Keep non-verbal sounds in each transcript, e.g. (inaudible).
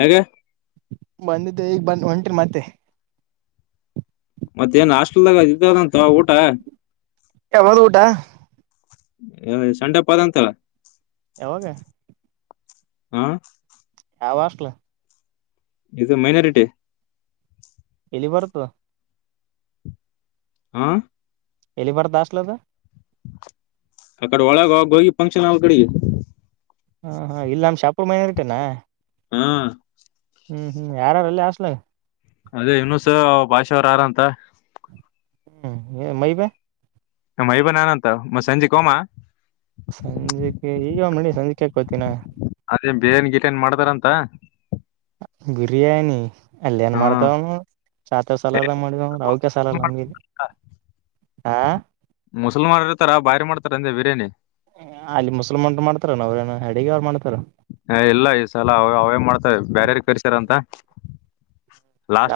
ಹಗೆ ಮತ್ತೆ ಈಗ ಬಂದ ಒಂಟ್ರರಿ ಮತ್ತೆ ಮತ್ತೇಏನ್ ಹಾಸ್ಟೆಲ್ದಾಗ ಇದ್ದಾವದಂತ ಊಟ ಯಾವಾಗ ಊಟ ಸಂಡಪ್ಪದ ಅಂತಲ್ಲ ಯಾವಾಗ ಹ ಯಾವ್ ಹಾಸ್ಟೆಲ್ (unintelligible) ಇದು ಮೈನಾರಿಟಿ ಎಲ್ಲಿ ಬರ್ತದ ಹೂ ಎಲ್ಲಿ ಬರ್ತಾದ ಹಾಸ್ಟೆಲ್ ಅದು ಆ ಕಡೆ ಒಳಗ ಹ ಗೋಗಿ ಫಂಕ್ಷನ ಹಾಲ್ ಕಡೆಗೆ ಹಾ ಹಾ ಇಲ್ಲ ನಮ್ ಶಾಪೂರ್ ಮೈನಾರಿಟಿ ನಾ ಹಾ ಹ್ಮ್ ಹ್ಮ್ ಯಾರಾರ ಅಲ್ಲಿ ಹಾಸ್ಟೆಲ್ಗ ಅದೇ ಇನುಸ ಅವ ಭಾಷೆ ಅವರ ಆರಂತ ಹ್ಮ್ ಮೈಬೆ ಮೈಬೆನು ಅನಾನ ಅಂತ ಮ ಸಂಜೆ ಕೋಮ ಸಂಜೆಕ್ಕೆ ಈಗ ಮಣಿ ಸಂಜೆ ಕ್ಯಾಾಕ್ೋತೀಿನ (unintelligible) ಅದೇ ಬಿರಿಯಾನಿ ಗಿರಿಯಾನಿ ಮಾಡ್ತಾರಂತ ಬಿರಿಯಾನಿ ಅಲ್ಲ ಏನ್ ಹಾ ಮಾಡ್ತಾವನು ಸಾತ ಸಾಲಾರದ ಮಾಡಿದವ ಅವಕ ಸಾಲಾರ ನಮ್ಗ ಆ ಮಾಡಿರ್ತಾರ ಬಾಯರ್ ಮಾಡ್ತಾರೆ ಹ ಅಲ್ಲಿ ಮುಸ್ಲ್ಮನ್ರು ಮಾಡ್ತಾರ ಅವ್್ರೇನ ಅಡಗ ಅವ್ ಮಾಡ್ತಾರ (unintelligible) ಹ ಇಲ್ಲ ಈ ಸಲ ಅವ ಅವೇ ಮಾಡ್ತವೆ ಬೇರಾರ ಕರ್ತಾರಂತ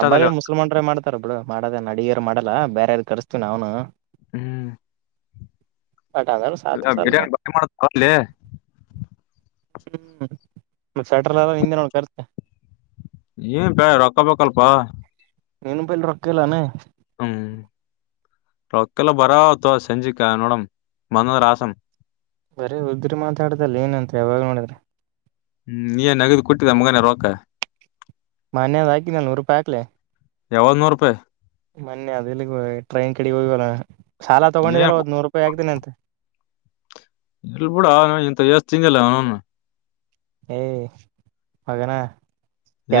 ಅಂಬಾರಿ ಮುಸಲ್ಮಾರೇ ಮಾಡ್ತಾರಬ್ಬಳು ಮಾಡದ ನಡಗರು ಮಾಡಲ್ಲ ಬೇ ಯಾರ ಕರ್ಸ್ತೀ ನಾವನು ಹ್ಮ್ ಬಟ್ ಅದ್ರ ಸಾತ್ ಇಲ್ಲ ಸಾಲ ಮ ಬ ಮಾಡ (unintelligible) ಹ್ಮ್ ಮತ್ತ ಸೆಟ್ರಲ್ಲ ಹಿಂದೆ ನೋಡ್ ಖರ್ಚು ಏನ್ ಬ ರೊಕ್ಕಬೇಕಲ್ಪ ನಿನ್ನ ಬಲ್ಲಿ ರೊಕ್ಕಲ್ಲಾನ ಹ್ಮ್ ರೊಕ್ಕಲ್ಲ ಬರವಾ ಆವಾ ಸಂಜಿಕನ್ನೋಡ ಮನ ರಸಂ ಬರೇ ಉದಗ್ರಿ ಮಾತಾಡದಲ್ಲ ಏನಂತ ಯಾವಾಗ ಮಾಡೋಡಿದ್ರ (unintelligible) ಹ್ಮ್ ನೀನ್ ನಗದಿ ಕೋಟ್ಟೆದ ಮಗಾನ ರೋಕ ಮನ್ಯದ ಹಾಕಿದ್ದ ನೂರು ರೂಪಾಯಿ ಹಾಕ್ಲೆ ಯಾವಾಗ್ ನೂರು ರೂಪಾಯಿ ಮೊನ್ನೆ ಅದೆಲ್ಲಿ ಟ್ರೈನ್ ಕಡೆ ಹೋಗ ಸಾಲ ಏನ್ ತಗೊಂಡಿದಲ್ಲ ಒದ್ ನೂರು ರೂಪಾಯಿ ಆಗ್ತೀನಿ ಅಂತೆ ಎಲ್ ಬಿೂಡ ಇಂತ ಎಷ್ಟತಿಂಗಲ್ಲ ಅವನು (unintelligible) ಏಯ ಮಗನಾ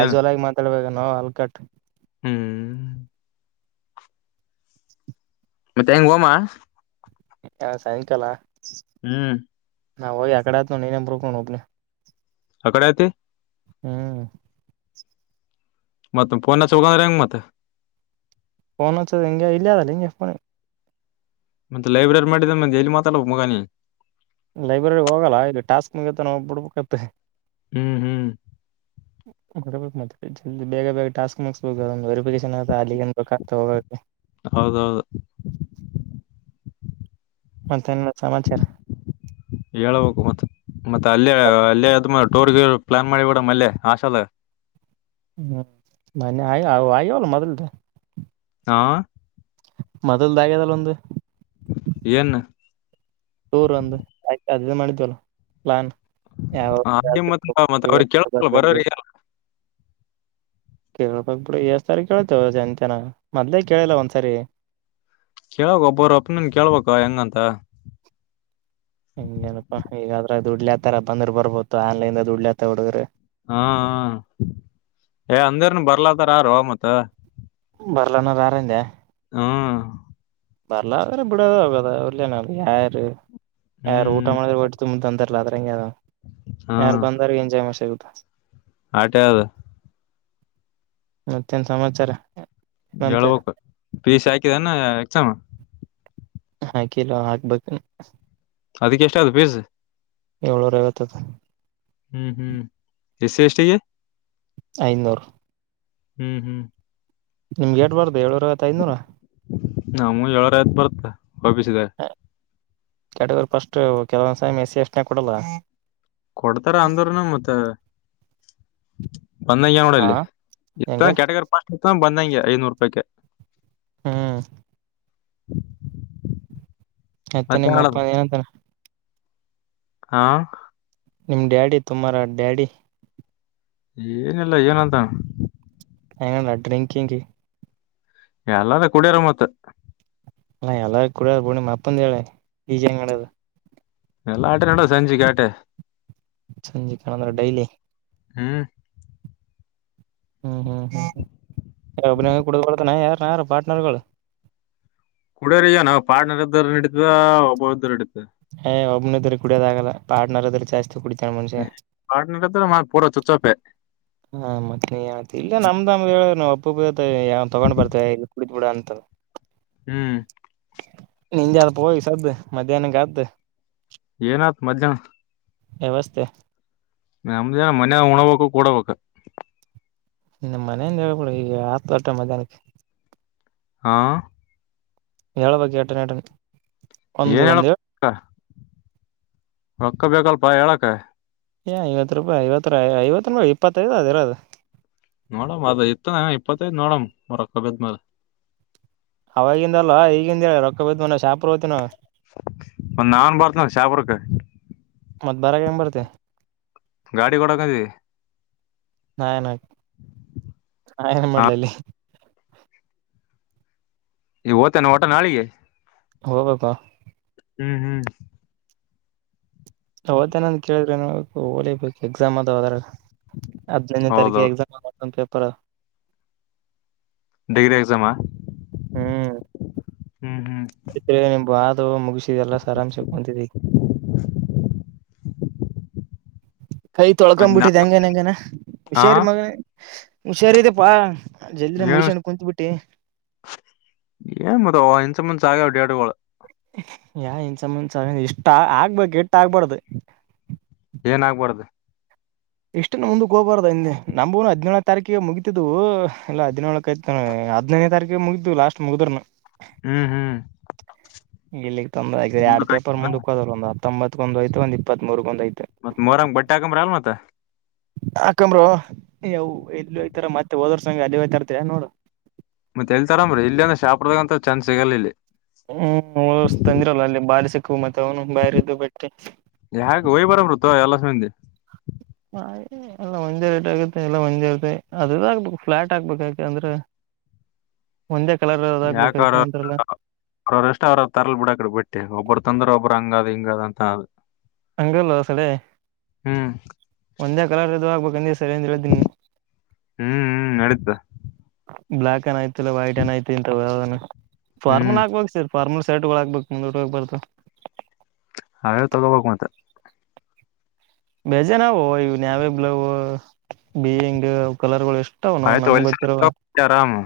ಏನ್ ಆಗಿ ಮಾತಾಡ್ಬೇಕ ನೋ ಅಲ್ಕಟ್ ಹ್ಮ್ ಮತ್ತೆ ಹೆಂಗ್ ಹೋಮಾ ಹಾ ಸಾಯಂಕಾಲ ಹ್ಮ್ ನಾವು ಆಕಡೆ ನ ನೀೂಕ ಬನೆ (unintelligible) ಅ ಕಡೆ ಆತಿ ಹ್ಮ್ ಮತ್ತ ಪೋನ ಅಚ್ಚು ಬೇಕಂದ್ರ ಎಂಗ ಫೋನ್ ಹಚ್ಚದ ಹಿಂಗೆ ಇಲ್ಲ ಅದಲ್ಲ ಹಿಂಗೆಫೋನ್ ಮತ್ತತ್ ಲೈಬ್ರರಿ ಮಾಡಿದ ಮ ಎಲ್ಲಿ ಮಾತಾಡ ಮಗನಿ ಲೈಬ್ರರಿ ಹೋಗಲ್ಲ ಇಲ್ಲಿ ಟಾಸ್ಕ್ ಮುಗತ್ತ ನಾವು ಬಿಡ್ಬೇಕತ್ತ ಹ್ಮ್ ಹ್ಮ್ ಬರ್ಬೇಕು ಮತ್ತೆ ಜಿ ಬೇಗ ಬೇಗ ಟಾಸ್ಕ್ ಮುಗಸ್ಬೇಕುಂದು ವೆರಿಫಿಕೇಶನ್ ಆ ಅಲ್ಲಿಗೆನ್ ಬೇಕತ ಹೋಗ ಹೌದೌದು ಮತ್ತೇನ್ಮ (inaudible) ಹೇಳ್ಬೇಕು ಮತ್ತ ಮತ್ತೆ ಅಲ್ಲೇ ಅಲ್ಲಿೇ ಆದ ಮ ಟೋರ್ಗೆ ಪ್ಲಾನ್ ಮಾಡಿಬೋಡ ಮಲ್ಲೆ ಆಸ ಅಲ್ ಹ್ಮ್ ಮನ್ನ ಆಯ ಆಯ್ಯವಲ್ಲ ಮೊದ್ಲ್ದೆ ಹಾ ಮೊದಲುದಾಗದಲ್ಲ ಒಂದು ಏನ್ ಟೂರ್ ಒಂದು ಆಯ್ತು ಅದ ಮಾಡಿದವಲ್ಲ ಪ್ಲಾನ್ ಯಾವಾಗ ಅಲ್ಲಿ ಮತ್ ಮತ್ ಅವ್ರಿಗೆ (unintelligible) ಕೇಳಲ್ಲ ಬರ್ಬ ಬರೋರಿಗೆ ಕೇಳ್ಬಕ್ ಬಿಿಡು ಎಷ್ಟ ಸಾರಿ ಕೇೇಳತೇವ ಜಂತನ ಮೊದ್ಲೇ ಕೇಳಿಲ್ಲ ಒಂದ್ಸರಿ ಕೇಳಳ್ಬೇಕ ಒಬ್ಬರ ಅಪ್ಪನನ್ ಕೇಳ್ಬೇಕ ಹೆಂಗಂತ ಹಂಗಗೆನಪ್ಪಾ ಈಗಾದ್ರ ದುಡ್ಲಿ ಆತರ ಬಂದ್ರರ್ ಬರ್ಬಹು ಆನ್ಲೈನ್ ಡ್ಲಿ ಆತ ಹುಡುಗ್ರಿ ಹಾ ಏ ಅಂದರ್ನು ಬರ್ಲದಾರಾರೋ ಮತ್ತ ಬರಲನ ಯಾರಂದ ಹಾ ಬರ್ಲ್ರ ಬಿಡದ ಆಗದ ಅವರ್ಲನ ಯಾರು ಯಾರು ಊಟ ಹ್ಮ್ ಮಾಡಿದ ಒಟ್ಟ ತುಂಬಂತ ಇಲಾದ್ರ ಹಂಗೆಾರ ಯಾರು ಬಂದಾರ ಎಂಜಾಯ್ ಮಸ್ ಆಗುತ್ತ ಆಟ ಯಾವ್ದು (inaudible) ಮತ್ತೇನ್ ಸಮಾಚಾರ ನಂತೆ ಹೇಳ್ಬೇಕು ಪೀಸ್ ಹಾಕಿದಾನ ಯಕ್ಷಮ ಹಾ ಕಿಲ ಹಾಕ್ಬೇಕ ಅದಕ್ಕೆ ಎಷ್ಟ ಆತ್ ಫೀಸ್ ಏಳುವರೆ ಆಗತ್ತತೆ ಹ್ಮ್ ಹ್ಮ್ ಎಸ್ಸಿ ಎಸ್ಟಿಗೆ ಐನೂರು ಹ್ಮ್ ಹ್ಮ್ ನಿಮ್ಗೆೇಟ್ಬಾರ್ದ ಹೇಳು ನಮ್ಮ ಏಳರ ಆಯ್ತು ಬರ್ತ್ತ ಒಬಿಸಿದೆ ಕೆ್ಯಾಟಗೋರಿ ಫಸ್ಟ್ು ಕೆಲವೊಂದ್ ಸಮ ಎಸ್ ಎಸ್ ನಾಗ್ ಕೊಡಲ್ಲ ಕೊಡ್ತಾರ ಅಂದ್ರನು ಮತ್ತ ಬಂದಂಗೆ ಹಾ ನೋಡಲ್ಲಿ ಹೆಂಗ ಇತ್ತ ಕೆಟಗರ್ ಪಾಸ್ಟ್ ಇತ್ತ ಬಂದಂಗೆ ಐನೂರು ರೂಪಾಯ್ಕ ಹ್ಮ್ (inaudible) ಮತ್ತೆ ನಿಮ್ಮ ಅಪ್ಪ ಏನಂತಾನ ಹಾ ನಿಮ್ ಡ್ಯಾಡಿ ತುಮಾರ ಡ್ಯಾಡಿ ಏನಿಲ್ಲ ಏನಂತನ್ ಐಯಾಮ್ ಡ್ರಿಂಕಿಂಗ್ ಎಲ್ಲಾರ ಕುಡಿಯಾರ ಮತ್ತ ಹಾ ಎಲ್ಲಾರು ಕುಡ ಬೂಣ ಅಪ್ಪಂದ ಹೇಳಿ ಈಜ ಅಂಗಡದು ಎಲ್ಲಾಟ ನಡ ಸಂಜು ಕೇಟ್ಟ ಸಂಜ ಕಣಂದ್ರ ಡೈಲಿ ಹ್ಮ ಹ್ಮ್ ಹ್ಮ್ ಹ್ಮ್ ಅಭಿನೋಗ ಕುಡಬಡ್ತಾನ ಯಾರುನ ಯಾರು ಪಾರ್ಟ್ನರ್ಗಳು ಕುಡಿಯರ್ಗ ನಾವು ಪಾರ್ಡ್ನರ್ ಇದ್ದರು ನಡತದ ಒಬ್ಬ ಇದದ್ದರು ನಡಿತ ಒಬ್ಬನ ಇದ್ರ ಕುಡಿಯೋದಾಗಲ್ಲ ಪಾರ್ಟನರ್್ರ ಚಾಸ್ತಿ ಕುಡಿ ಪಾರ್ಟ್ನರ್ ಇದ್ರೆ ಮಾತ್ರ ಪೂರ ಚೊಚ್ಚಾಪೆ ಹಾ ಮತ್ತೆನ್ ಆ್ತ ಇಲ್ಲ ನಮ್ದ ನಮ್ದ ಹೇಳ ಒಬ ಯಾವ ತಗೊಂಡ್ ಬರ್ತೇವೆ ಕುಡ ಬಿಡ ಅಂತ ಹ್ಮ್ ನಂಜ ಅನ ಪೋಗಿ ಸ್ದ ಮಧ್ಯಾಹ್ನ ಕತ್ತು ಏನತ್ ಮಧ್ಯಾಹ್ನ ನಮಸ್ತೆ ನ ನಮ್ದೇನ ಮನ್ಯ ಉಣಬ ಕೂಡಬೇಕ ನಿಮ್ಮ್ ಮನೆಯಿಂದಾಗ ಕೂಡ ಈಗ ಹತ್ತು ವಟ ಮಧ್ಯಾಹ್ನಕ್ಕೆ ಹಾ ಎಳ ಬಕಿ ಎಟನ ಟನ್ ಏನ್ ಹೇಳ ರೊಕ್ಕ ಬಲ್ಪ ಹೇಳಕ ಏ ಐವತ್ತು ರೂಪಾಯಿ ಐವತ್ತು ಐವತ್ತು ರೂ ಇಪ್ಪತ್ತೈದು ಅದ ಇರದು ನೋಡ ಅದ ಇತ್ತ ಇಪ್ಪತ್ತ ನೋಡ ಮುರಕಬ್ಮಲೆ ಅವವಾಗಿಂದಲ್ವಾ ಈಗಿಂದ ಹೇಳ ರೊಕ್ಕ ಬದ್ ಮ ಶಾಪ ಒಂದ ನಾನ್ ಬರ್ತೇನೆ ಶಾಪುರಕ್ಕೆ ಮತ್್ ಬಾರಕ್ಕೆ ಹೆಂಗ ಬರ್ತೆ ಗಾಡಿ ಕೂಡಕಿ ನಾನ ನಾಏನ ಹಾ ಮಾಡಲಲ್ಲಿ ಈ ಓತೇನೆ ಓಟ ನಾಳಿಗೆ ಹೋಗ್ಬೇಕಪ್ಪಾ ಹ್ಮ್ ಹ್ಮ್ ಅವತ್ತೇನ್ ಕೇಳಿದ್ರೆ ಹಓಲಿಬೇಕು ಎಕ್ಸಾಮ್ ಅದದ್ರ ಅದಿನನ ತಾರಖೆ ಹೌದೌದು ಎಕ್ಸಾಮ್ ಆತ ಪೇಪರ್ ಡಿಗ್ರಿ ಎಕ್ಜಾಮಾ ಆಯ್ತರೇನಿಮ್ ಬ ಆದ ಮುಗಸಿದೆ ಎಲ್ಲ ಸರಾಮ್ಸಕೊಂತಿದಿ ಕೈ ತೊಳ್ಕೊ ಮತ್ ಬಿಟ್ಟಿದೆ ನಾಳೆ ಹೆಂಗನ್ ಹೆಂಗನ ಹಾ ಹುಷಾರಿ ಮಗನ ಹುಷಾರದೆಪ್ಪಾ ಏನ್ ಏನ್ ಮತ್ತ ಇಂಸ ಮುಂದ ಆಗ ಡ್ಯಾಡುಳ ಯಾ ಇನ್ಸ ಮುನ್ಸ ಇಷ್ಟ ಆಗ್ಬೇಕು ಎಟ್ಟ ಆಗ್ಬಾರ್ದು ಏನ ಆಾಗಬಾರ್ದು ಇಷ್ಟ ಮುಂದ ಹೋಗಬಾರ್ದ ನಂಬ್ನು ಹದಿನೇಳ ತಾರೀಕಿಗೆ ಮುಗಿತಿದ್ವು ಇಹದ್ನೇಳಕ ಆಯತ ಹದಿನನೇ ತಾರೀಕಿಗೆ ಮುಗಿದ್ದು ಲಾಸ್ಟ್ ಮುಗಿದ್ರನು ಹ್ಮ್ ಹ್ಮ್ ಇಲ್ಲಿಕ್ ತಂದಯ ಎರಡ್ ಮುಂದಕ್ ಪೇಪ ಹಾಕಿನ ಮುಂದ ಹೋದ ಒಂದ ಹತ್ತೊಂಬತ್ರರೋ ಯ್ಒಂದ ಇಪ್ಪತ್ರು ಗೊಂದ ಐ ಮತ್ತ ಮರಂಗ ಬಟ್ಟಾ ಕಮರಲ್ಲ ನತ್ತ ಆಕಂಬ್ರ ಇಲ್ಲಿ ಹಯ್ತಾರ ಮತ್ತೆ ಹೋದೋರ್ ಸಂಗ ಅಲ್ಲಿ ಹಯ್ತರ್ತ ನೋಡು ಮತ್ತತ್ ಹೇತಾರ ಅರಿ ಇಲ್ಲಿಂದ್ರ ಶಾಪದಾಗ ಅಂತ ಚಾನ್ ಸಿಗಲ್ ಇಲ್ಲಿ ಹ್ಮ್ ನ ತಂದಿರಲ್ಲ ಅಲ್ಲಿ ಬಾಲಿಸಕ್ಕು ಮತ್ತೆ ತೌನು ಬರೆದು ಬಿಟ್ಟೆ ಯಾಕ ಹೋಯ್ ಬರಬ್ರತ ಎಲ್ಲ ಮಂದಿ ಎಲ್ಲ ಒಂದೇ ರೇಟ್ ಆಗತ್ತೆ ಎಲ್ಲ ಒಂದೆ ಇಗ ಅದುದುಾಗಕ್ಬೇಕು ಫ್ಲಾಟ್ ಆಾಕ್ಬೇಕು ಯಾಕೆ ಅಂದ್ರೆ ಒಂದೇ ಕಲರ್ ಅದ ಹಾಕ್ಬೇಕು ಯಾಕ ಅವ್ರ ಅದಕ್ಕೇನಂತಾರಲ್ಲ ಅವ್ರ್ರಷ್ಟ ಅವ್ರ ತರಲ್ ಬಿಡಕಡ ಬಿಟ್ಟೆ ಒಬ್ಬರು ತಂದ್ರ ಒಬ್ಬ್ರ ಹಂಗಾದ ಹಂಗ ಅದಂತದು ಹಂಗಲ್ಲ ಸಳ ಹ್ಮ್ ಒಂದೇ ಕಲರದ ಆಗ್ಬೇಕಂದೆ ಸರಿಯಂದ್ದಿನ ಹ್ಮ್ ಹ್ಮ್ ನಡಿದ್ದ ಬ್ಲಾ ಏನ ಯಐತಿಲ್ಲ ವೈಟ್ ಏನ ಯ್ತಿ ಇಂತ ಹ್ಮ್ ಫಾರ್ಮಲ್ ಹಾಕ್ಬಬೇಕು ಸರ್ ಫಾರ್ಮಲ್ ಸರ್ಟ್ಗಳ ಹಗ್ಬೇಕು ಮುಂದ ಟ್ಟ ಹೋಗ್ ಬಾರತು ಹ ಯಾವ ತಗೋಬಕ್ರರು ಮತ್ತ ಬೇಜ ನಾವು ಇ ನಾವೇ ಬ್ಲವ ಬಯಿಂಗ್ ಕಲರ್ ಗಳು ಎಷ್ಟು ತ ಆಯ್ತು ನಮ್ಗ್ ಗೊತ್ತಿರುವ ಹೊಲ್ಸ ಆರಾಮ್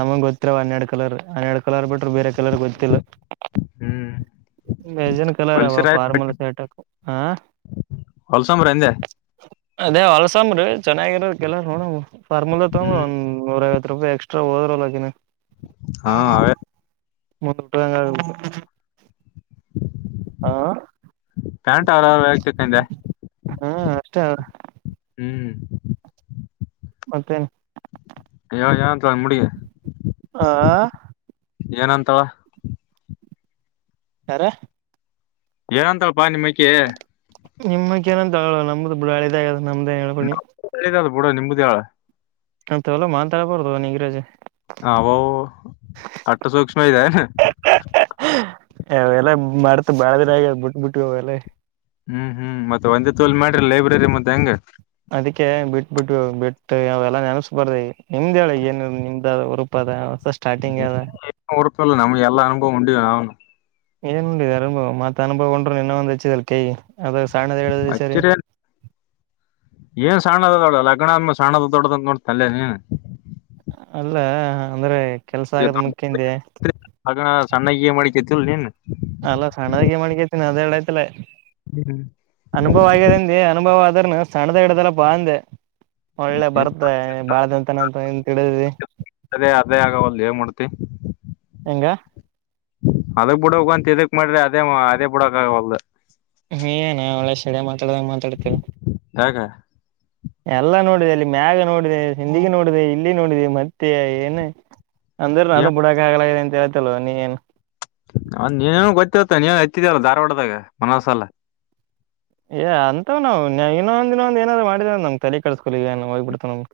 ನಮಗ್ ಗೊ ಇ ಹನ್ನೆರಡ್ ಕಲರ್ ಹನ್ನೆರಡು ಕಲರ್ ಬಿ್ರರು ಬೇರೆ ಕಲರ್ ಗೊತ್ತಿಲ್ಲ ಹ್ಮ್ ಮಜನ್ ಕಲರ್ ಅವಾ ಹೊಲ್ಸರ ಆಯ್ತು ಫಾರ್ಮಲ್ ಶರ್ಟ್ಕ್ಕ ಹಾ ಹೊಲ್ಸಂಬ್ರಂದೆ ಅದೇ ಹೊಲ್ಸಂಬ್ರಿ ಚೆನ್ನಾಗಿರೋ ಕೆಲ್ಲ ನೋಡ ಫ್ಮುಲ ತಗಂಬ್ರ ಹ್ಮ್ ಒಂದ ನೂರವತ್ತು ರೂಪಾಯಿ ಎಕ್ಸ್್ರಾ ಹೋದರುಲ್ಲಗಿನ ಹಾ ಹ ಮುಂದೂಟ ಬಂಗ ಹಾ ಪ್ಯಾಂಟ್ ಆರ ಆಗ್ತಕ್ಕಂದೆ ಹಾ ಅಷ್ಟೇ ಹ್ಮ್ ಮತ್ತೇನೆ ಯ ಯಾ ತಂದ ಮುಡಿ ಆ ಏನಂತಾವ ಯಾರ ಏನಂತಳಪಾ ನಿಮಕ ನಿಮಗ್ ಏನಂತಗ ನಮ್ದು ಬಿಡಾಳೆದ ಆಗ ನಮ್ದೇಏನ್ ಹೇಕಿ ಕೂಡ ನಿಮಮ್ಮದ ಯಾಳ ಅಂತ ಎಲ್ಲ ಮಾತಾಡಬಾರದು ಅವ ನೀಂಗರಾಜೆ ೋ ಅಟ್ಟ ಸೂಕ್ಷ್ಮ ಇದನೆ ಅವೆಲ್ಲ ಮರ್ತ ಬಾಳ್ದರ ಆಗ ಬಿಟ್ಬಿಟ್ಟ ಅವೆಲ್ಲ ಹ್ಮ್ ಹ್ಮ್ ಮತ್ತೆ ಒಂದೇ ತೋಲ್ ಮಾಡ್ರಿ ಲೈಬ್ರರಿ ಮತ್ತೆ ಹೆಂಗ ಅದಕ್ಕೆ ಬಿಟ್ಟ ಬಿಟ್ಟ ಬಿಟ್ಟು ಅವದೆಲ್ಲಾ ನೆನಸ್ಬಾರ್ದ ನಿಮ್ದ ಹೇಳ ಏನ ನಿಮ್ದ ಅ ಉರುಪ ಅದ ಹೊಸ ಸ್ಟಾರ್ಟಿಂಗ್ ಅದ ಉಪ್ಪ ಇಲ್ಲ ನಮ್ಗೆ ಎಲ್ಲಾ ಅನುಭವ ಉಂಡಿಯ ಆಗಣ ಏನು ನಡ ಅನುಭವ ಮತ್ತ ಅನುಭವ ಉೊಂಡ ನಿನ್ನೆಂದಚ ಇದಳ ಕೈ ಅದ ಸ್ಣದ ಹೇಳ ಸರಿ ಅಚ್ಚರಿ ಏನ್ ಸಣ್ಣದ ದೊಡ್ಡ ಲಗ್ನ ಸಣ್ಣದ ದೊಡ್ದಂತ ನೋಡ್ತಲ್ಲೇ ನೀನ್ ಅಲ್ಲ ಅಂದ್ರೆ ಕೆಲ್ಸ ಆಗದ ಮುಖ್ಯಿಂದ ಅಣ ಸಣ್ಣಾಗಿ ಮಾಡಿಿಕತಿಲ್ ನೀನ್ ಅಲ್ಲ ಸಣ್ಣದಾಗಿ ಮಣಗೇತನಿ ಅದರಡ ಆೈ್ತಲ ಏನ್ ಅನುಭವ ಆಗಿದೆಂದಿ ಅನುಭವ ಆದ್ರನು ಸಣ್ಣದ ಹಿಡ್ದಲ್ಲಪ್ಪಾ ಅಂದೆ ಒಳ್ಳೆ ಬರ್ತ ಬಾಳ್ದಂತನ ಅಂತ ಏನ್ ತಿಳಿದ್ಿ ಅದೇ ಅದೇ ಆಗವಲ್ ಏ ಮಾಡಡ್ತಿ ಹೆಂಗ ಅದಕ್ ಬಿಡಕಂತ ಇದಕ್ ಮಾಡ್ರಿ ಅದೇ ಅದೇ ಬಿಡಕವಲ್ದ ನೀಏನ ಅವಳೆ ಶಡ ಮಾತಾಡ ಮಾತಾಡ್ತೀವೆ ಯಾಕ ಎಲ್ಲಾ ನೋಡಿದೆ ಅಲ್ಲಿ ಮ್ಯಾಗ ನೋಡಿದೆ ಹಿಂದಗ ನೋಡಿದೆ ಇಲ್ಲಿ ನೋಡಿದೆ ಮತ್ತೆ ಏನು ಅಂದ್ರೆ ನಾನು ಏನ್ ಬಿಡಕ್ ಆಗ್ಲದೆ ಅಂತ ಹೇಳ್ತಲ್ವ ನೀಏನ್ ಹ ನೀನ್ೇನ ಗೊತ್ತಿರತ್ತ ನೀವ ಎತ್ತಿದಲ್ಲ ಧಾರವಾಡದಾಗ ಮನಸಲ್ಲ ಏ ಅಂತ ನಾವು ಇನ್ನೊಂದ ದ ಇೊಂದ್ ಏನಾದ್ ಮಾಡಿದವ ನಮ್ ತಲೆ ಕಡಸ್ಕಿ ಏ ಹೋಗ್ಬಿಡ್ತವ ನಮ್ಗೆ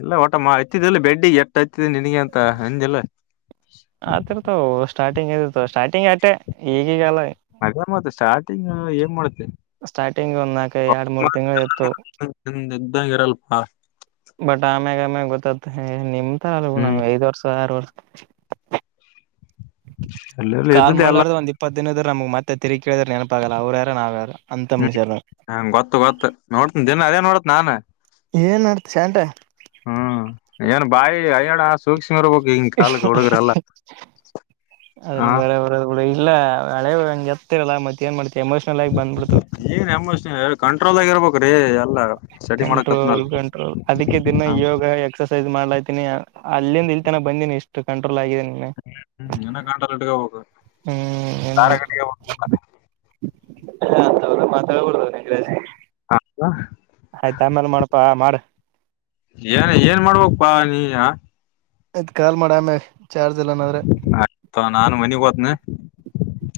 ಇಲ್ಲಾ ಊಟ ಮಾ ಇಐತ್ತಿದ್ದಲ್ಲಿ ಬೆಡ್ಡಿ ಎಟ್ಟ ಇತಿದ ನಿನಗೆ ಅಂತ ಅಂದಿಲ್ಲ ಆತ್ರ್ತವ ಸ್ಟಾರ್ಟಿಂಗ್ ಇದತ ಸ್ಟಾರ್ಟಿಂಗ್ ಅಷ್ಟೆ ಈಗೀಗಲ್ಲ ಆಗಾಮತ್ ಸ್ಟಾರ್ಟಿಂಗ್ ಏನ್ ಮಾಡುತ್ತೆ ಸ್ಟಾರ್ಟಿಂಗ್ ಒಂದಕ ಆಡು ಮೂರು ತಿಂ ಎತ್ತುು ಇದ್ದಂಗ ಇರಲ್ಪ ಬಟ್ ಆಮ್ಯಾಗ ಆಮ್ಯಾಗ ಗೊತ್ತತ್ ನಿಮ್ ಅಲ್ ನಾ್ ಹ್ಮ್ ದ ವರ್ ಆರು ವರ್ಷ ಎಲ್ಲ ಕಾಲ್ ಇದ್ದದ್ದೆ ಎಲ್ಲ ಮಾಡಾರ್ದ ಒಂದ್ ಇಪ್ಪತ್ ದಿನದ ನಮ್ಗ್ ಮತ್ತೆ ತಿಗಿ ಕೇಳಿದ್ರ ನೆನಪಾಗಲ್ಲ ಅವ್ರು ಯಾರ ನಾವ್ಯಾರು ಹ್ಮ್ ಹ ಗೊತ್ತು ಗೊತ್ತತ್ ನೋಡ್ತನ ದಿನ ಅದೇ ನೋಡತ್ ನಾಾನ ಏನ್ ಮಾಡಡ್ತ ಸಟ ಹ್ಮ್ ಏನ್ ಬಾಯಿ ಅಯ್ಯಡ ಸೂಕ್ಷಕ್ಷಂಗರ್ಬಕ್ ಹಿಂಗ ಕಲ್ಕ್ಕೆ ಹುಡುಗರಲ್ಲ ಅದನ್ನ ಬರ ಬರ ಕಡ ಇಲ್ಲ ಹಳೆಂಗೆ ಎತ್ತಲ್ಲ ಮತ್ತೆ ಏನ್ ಮಾಡ್ತವಿ ಏನ್ ಹೆಮ್ಮಸ್ ಹೇಳ ಕಂಟ್ರೋಲ್ ಆಗ ಇರ್ಬೇಕ್ರೀ ಎಲ್ಲ ಸ್ಟಡಿ ಮಾಡಕತ್ನಲ್ ಕಂಟ್ರೋಲ್ ಕಂಟ್ರೋಲ್ ಅದಕ್ಕೆ ದಿನ ಹ್ಮ್ ಯೋಗ ಎಕ್ಸಸೈಸ್ ಮಾಡ್ಲ ಅಲ್ಲಿಂದ ಇಲ್ತನ ಬಂದಿನಿ ಇಷ್ಟು ಕಂಟ್ರೋಲ್ ಆಗಿದ್ದೇ ಇನ್ನ ಗಂಟಲ್ ಇಟ್ಕೋಬೇಕು ಹ್ಮ್ ದಾರ ಕಟ್ಕೋಬೇಕು ಹಾ ಹೌದು ಮಾತಾಡ್ಕೊಡದ ನಗರಾಜೆ ಆಯ್ತ ಆಮೇಲೆ ಮಾಡಪಾ ಮಾಡ ಏನ್ ಏನ್ ಮಾಡ್ಬೇಕಕ್ಪ್ಪಾ ನೀ ಆಯ್ತ್ ಕಾಲ್ ಮಾಡ ಆಮೇ ಆಯ್ತ ನಾನ ಮನಗ್ ಹೋದನೆ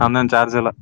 ಅಂದೇನ್ ಚಾರ್ಜ್ ಎಲ್ಲ (inaudible)